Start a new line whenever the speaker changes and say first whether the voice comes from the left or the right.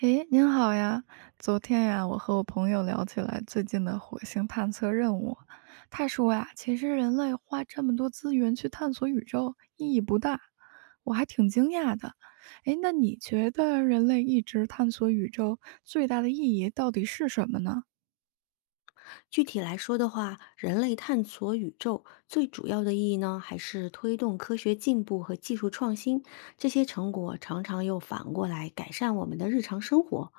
right: 诶，您好呀！昨天呀，我和我朋友聊起来最近的火星探测任务，他说呀，其实人类花这么多资源去探索宇宙意义不大，我还挺惊讶的。诶，那你觉得人类一直探索宇宙最大的意义到底是什么呢？
left: 具体来说的话，人类探索宇宙最主要的意义呢，还是推动科学进步和技术创新。这些成果常常又反过来改善我们的日常生活，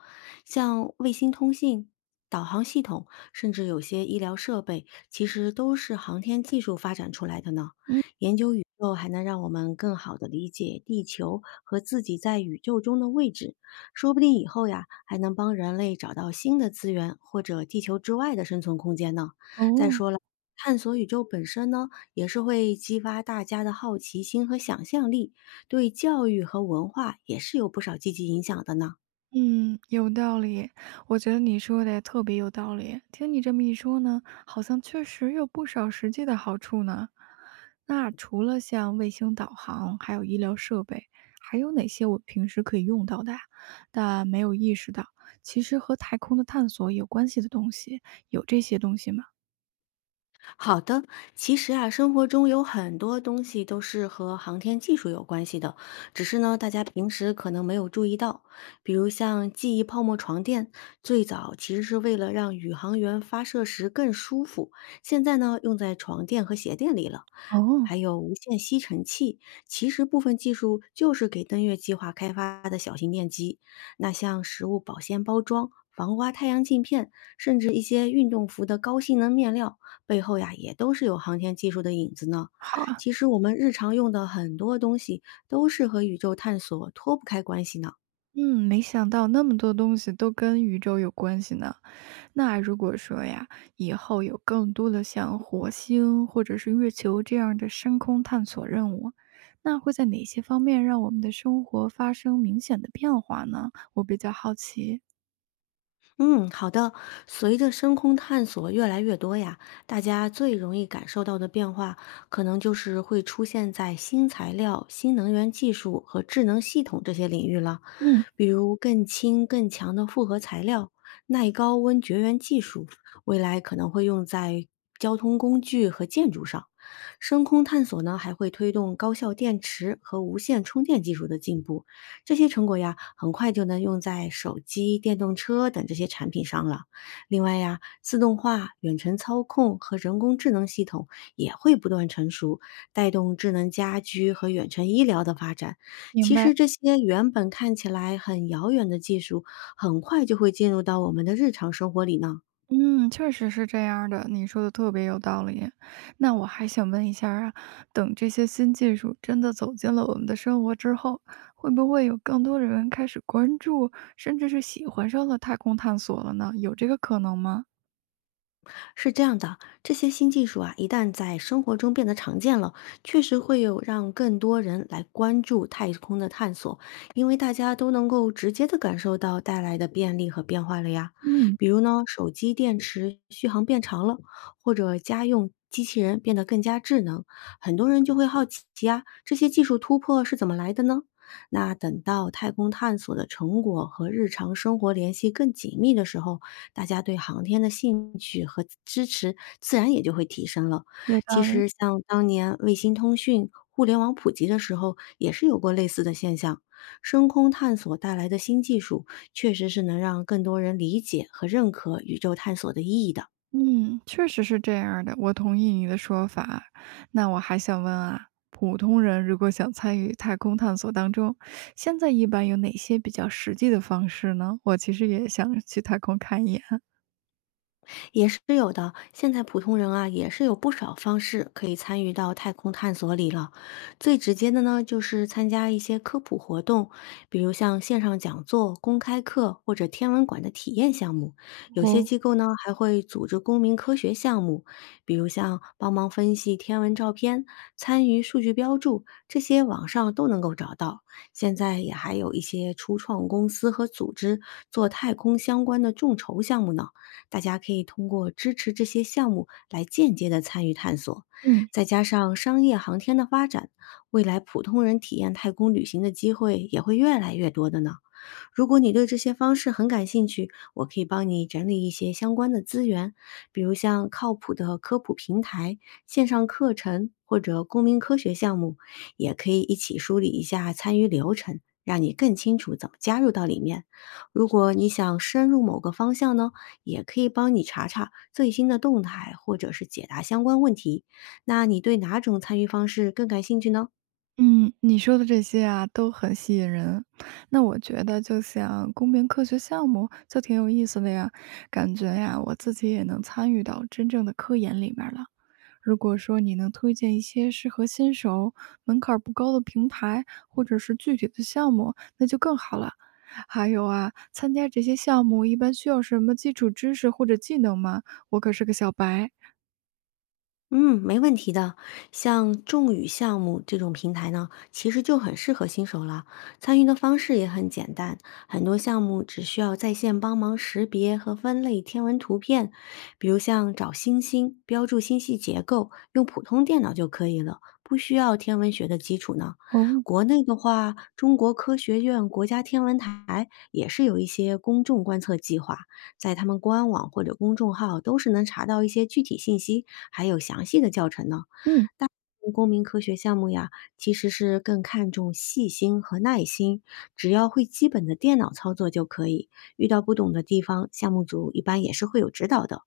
left: 像卫星通信、导航系统，甚至有些医疗设备，其实都是航天技术发展出来的呢。
right: 嗯。
left: 研究宇宙还能让我们更好地理解地球和自己在宇宙中的位置，说不定以后呀，还能帮人类找到新的资源或者地球之外的生存空间呢。再
right: 哦。
left: 说了，探索宇宙本身呢，也是会激发大家的好奇心和想象力，对教育和文化也是有不少积极影响的呢。
right: 嗯，有道理，我觉得你说的也特别有道理。听你这么一说呢，好像确实有不少实际的好处呢。那除了像卫星导航，还有医疗设备，还有哪些我平时可以用到的啊？但没有意识到，其实和太空的探索有关系的东西，有这些东西吗？
left: 好的，其实啊，生活中有很多东西都是和航天技术有关系的，只是呢，大家平时可能没有注意到。比如像记忆泡沫床垫，最早其实是为了让宇航员发射时更舒服，现在呢，用在床垫和鞋垫里了。
right: 哦。
left: 还有无线吸尘器，其实部分技术就是给登月计划开发的小型电机。那像食物保鲜包装、防刮太阳镜片，甚至一些运动服的高性能面料。背后呀也都是有航天技术的影子呢。
right: 好啊。
left: 其实我们日常用的很多东西都是和宇宙探索脱不开关系呢。
right: 嗯，没想到那么多东西都跟宇宙有关系呢。那如果说呀，以后有更多的像火星或者是月球这样的深空探索任务，那会在哪些方面让我们的生活发生明显的变化呢？我比较好奇。
left: 嗯，好的。随着深空探索越来越多呀，大家最容易感受到的变化，可能就是会出现在新材料、新能源技术和智能系统这些领域了。
right: 嗯。
left: 比如更轻更强的复合材料、耐高温绝缘技术，未来可能会用在交通工具和建筑上。深空探索呢，还会推动高效电池和无线充电技术的进步，这些成果呀，很快就能用在手机、电动车等这些产品上了。另外呀，自动化、远程操控和人工智能系统也会不断成熟，带动智能家居和远程医疗的发展。
right: 明
left: 其实
right: 白。
left: 这些原本看起来很遥远的技术，很快就会进入到我们的日常生活里呢。
right: 嗯，确实是这样的，你说的特别有道理。那我还想问一下啊，等这些新技术真的走进了我们的生活之后，会不会有更多的人开始关注，甚至是喜欢上了太空探索了呢？有这个可能吗？
left: 是这样的，这些新技术啊，一旦在生活中变得常见了，确实会有让更多人来关注太空的探索，因为大家都能够直接的感受到带来的便利和变化了呀。
right: 嗯。
left: 比如呢，手机电池续航变长了，或者家用机器人变得更加智能，很多人就会好奇啊，这些技术突破是怎么来的呢？那等到太空探索的成果和日常生活联系更紧密的时候，大家对航天的兴趣和支持自然也就会提升了。
right: 有
left: 其
right: 道
left: 实，
right: 理。
left: 像当年卫星通讯、互联网普及的时候，也是有过类似的现象。深空探索带来的新技术，确实是能让更多人理解和认可宇宙探索的意义的。
right: 嗯，确实是这样儿的，我同意你的说法。那我还想问啊，普通人如果想参与太空探索当中，现在一般有哪些比较实际的方式呢？我其实也想去太空看一眼。
left: 也是有的。现在普通人啊，也是有不少方式可以参与到太空探索里了。最直接的呢，就是参加一些科普活动，比如像线上讲座、公开课或者天文馆的体验项目。有些
right: 哦。
left: 机构呢，还会组织公民科学项目，比如像帮忙分析天文照片、参与数据标注，这些网上都能够找到。现在也还有一些初创公司和组织做太空相关的众筹项目呢。大家可以通过支持这些项目来间接的参与探索。
right: 嗯
left: 再加上商业航天的发展，未来普通人体验太空旅行的机会也会越来越多的呢。如果你对这些方式很感兴趣，我可以帮你整理一些相关的资源，比如像靠谱的科普平台、线上课程或者公民科学项目，也可以一起梳理一下参与流程，让你更清楚怎么加入到里面。如果你想深入某个方向呢，也可以帮你查查最新的动态，或者是解答相关问题。那你对哪种参与方式更感兴趣呢？
right: 嗯，你说的这些啊都很吸引人。那我觉得就像公民科学项目就挺有意思的呀，感觉呀我自己也能参与到真正的科研里面了。如果说你能推荐一些适合新手、门槛儿不高的平台，或者是具体的项目，那就更好了。还有啊，参加这些项目一般需要什么基础知识或者技能吗？我可是个小白。
left: 嗯，没问题的。像众语项目这种平台呢，其实就很适合新手了。参与的方式也很简单，很多项目只需要在线帮忙识别和分类天文图片，比如像找星星、标注星系结构，用普通电脑就可以了，不需要天文学的基础呢。
right: 哦。
left: 国内的话，中国科学院国家天文台也是有一些公众观测计划，在他们官网或者公众号都是能查到一些具体信息，还有详细的教程呢。
right: 嗯
left: 公民科学项目呀，其实是更看重细心和耐心，只要会基本的电脑操作就可以。遇到不懂的地方，项目组一般也是会有指导的。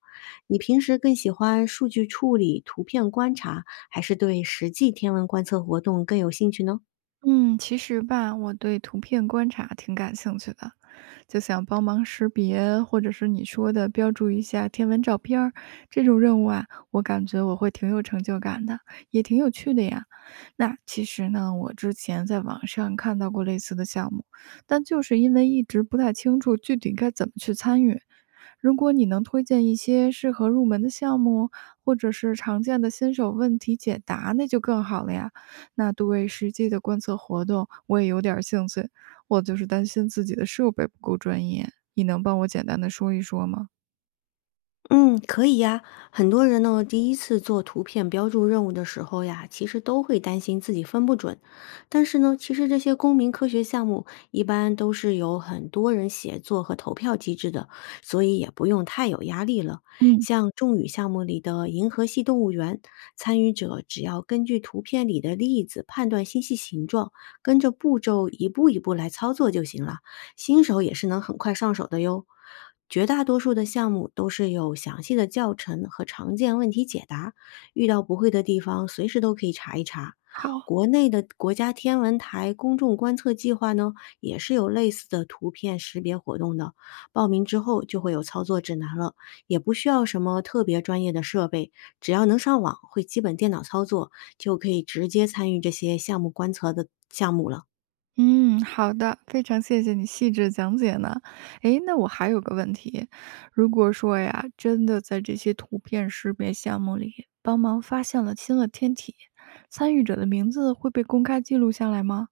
left: 你平时更喜欢数据处理、图片观察，还是对实际天文观测活动更有兴趣呢？
right: 嗯，其实吧，我对图片观察挺感兴趣的，就想帮忙识别，或者是你说的标注一下天文照片儿这种任务啊，我感觉我会挺有成就感的，也挺有趣的呀。那其实呢，我之前在网上看到过类似的项目，但就是因为一直不太清楚具体该怎么去参与。如果你能推荐一些适合入门的项目，或者是常见的新手问题解答，那就更好了呀。那对实际的观测活动，我也有点儿兴趣。我就是担心自己的设备不够专业，你能帮我简单的说一说吗？
left: 嗯，可以呀。很多人呢，第一次做图片标注任务的时候呀，其实都会担心自己分不准。但是呢，其实这些公民科学项目一般都是有很多人协作和投票机制的，所以也不用太有压力了。
right: 嗯。
left: 像众宇项目里的银河系动物园，参与者只要根据图片里的例子判断星系形状，跟着步骤一步一步来操作就行了。新手也是能很快上手的哟。绝大多数的项目都是有详细的教程和常见问题解答，遇到不会的地方随时都可以查一查。
right: 好。
left: 国内的国家天文台公众观测计划呢，也是有类似的图片识别活动的。报名之后就会有操作指南了，也不需要什么特别专业的设备，只要能上网，会基本电脑操作，就可以直接参与这些项目观测的项目了。
right: 嗯，好的，非常谢谢你细致讲解呢。诶，那我还有个问题，如果说呀，真的在这些图片识别项目里帮忙发现了新的天体，参与者的名字会被公开记录下来吗？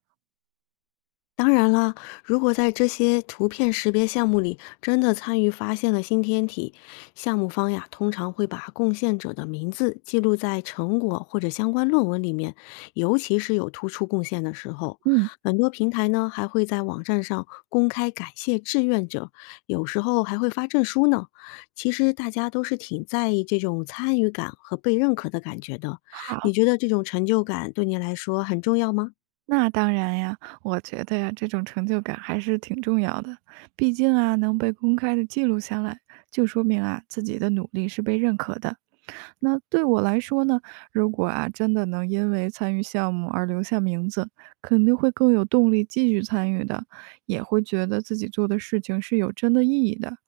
left: 当然了，如果在这些图片识别项目里真的参与发现了新天体，项目方呀通常会把贡献者的名字记录在成果或者相关论文里面，尤其是有突出贡献的时候。
right: 嗯。
left: 很多平台呢还会在网站上公开感谢志愿者，有时候还会发证书呢。其实大家都是挺在意这种参与感和被认可的感觉的。你
right: 好。
left: 觉得这种成就感对你来说很重要吗？
right: 那当然呀，我觉得呀，这种成就感还是挺重要的。毕竟啊，能被公开的记录下来，就说明啊自己的努力是被认可的。那对我来说呢，如果啊真的能因为参与项目而留下名字，肯定会更有动力继续参与的，也会觉得自己做的事情是有真的意义的。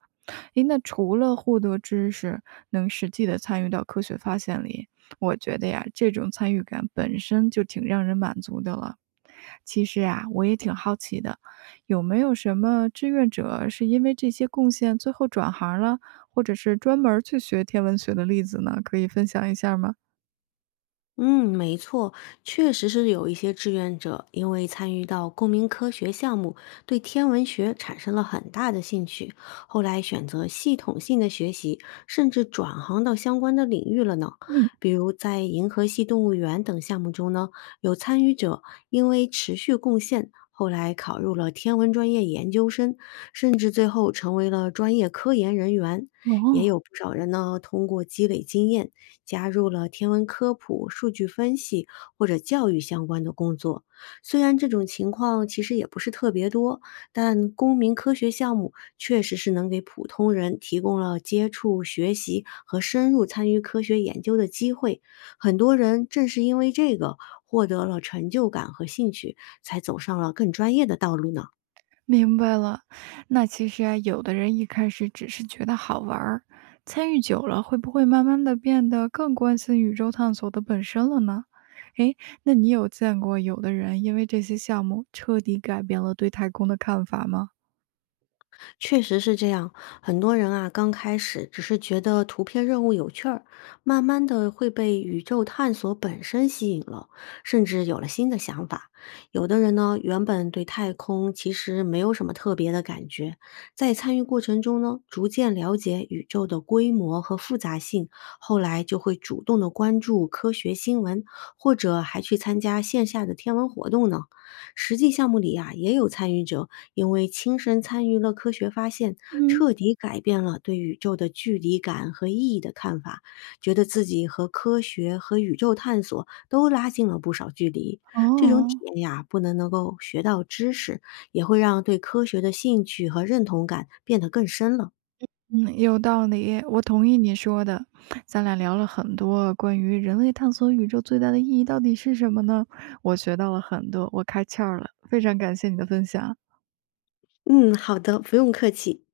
right: 诶，那除了获得知识，能实际的参与到科学发现里，我觉得呀，这种参与感本身就挺让人满足的了。其实啊，我也挺好奇的，有没有什么志愿者是因为这些贡献最后转行了，或者是专门儿去学天文学的例子呢？可以分享一下吗？
left: 嗯，没错，确实是有一些志愿者因为参与到公民科学项目，对天文学产生了很大的兴趣，后来选择系统性的学习，甚至转行到相关的领域了呢。
right: 嗯。
left: 比如在银河系动物园等项目中呢，有参与者因为持续贡献，后来考入了天文专业研究生，甚至最后成为了专业科研人员。也有
right: 哦。
left: 不少人呢，通过积累经验。加入了天文科普、数据分析或者教育相关的工作。虽然这种情况其实也不是特别多，但公民科学项目确实是能给普通人提供了接触、学习和深入参与科学研究的机会。很多人正是因为这个获得了成就感和兴趣，才走上了更专业的道路呢。
right: 明白了。那其实啊，有的人一开始只是觉得好玩儿，参与久了，会不会慢慢的变得更关心宇宙探索的本身了呢？诶，那你有见过有的人因为这些项目彻底改变了对太空的看法吗？
left: 确实是这样，很多人啊，刚开始只是觉得图片任务有趣儿，慢慢的会被宇宙探索本身吸引了，甚至有了新的想法。有的人呢，原本对太空其实没有什么特别的感觉，在参与过程中呢，逐渐了解宇宙的规模和复杂性，后来就会主动的关注科学新闻，或者还去参加线下的天文活动呢。实际项目里呀、也有参与者因为亲身参与了科学发现，
right: 嗯。
left: 彻底改变了对宇宙的距离感和意义的看法，觉得自己和科学和宇宙探索都拉近了不少距离。这种体
right: 哦。
left: 验呀、不能能够学到知识，也会让对科学的兴趣和认同感变得更深了。
right: 嗯，有道理，我同意你说的。咱俩聊了很多关于人类探索宇宙最大的意义到底是什么呢？我学到了很多，我开窍了，非常感谢你的分享。
left: 嗯，好的，不用客气。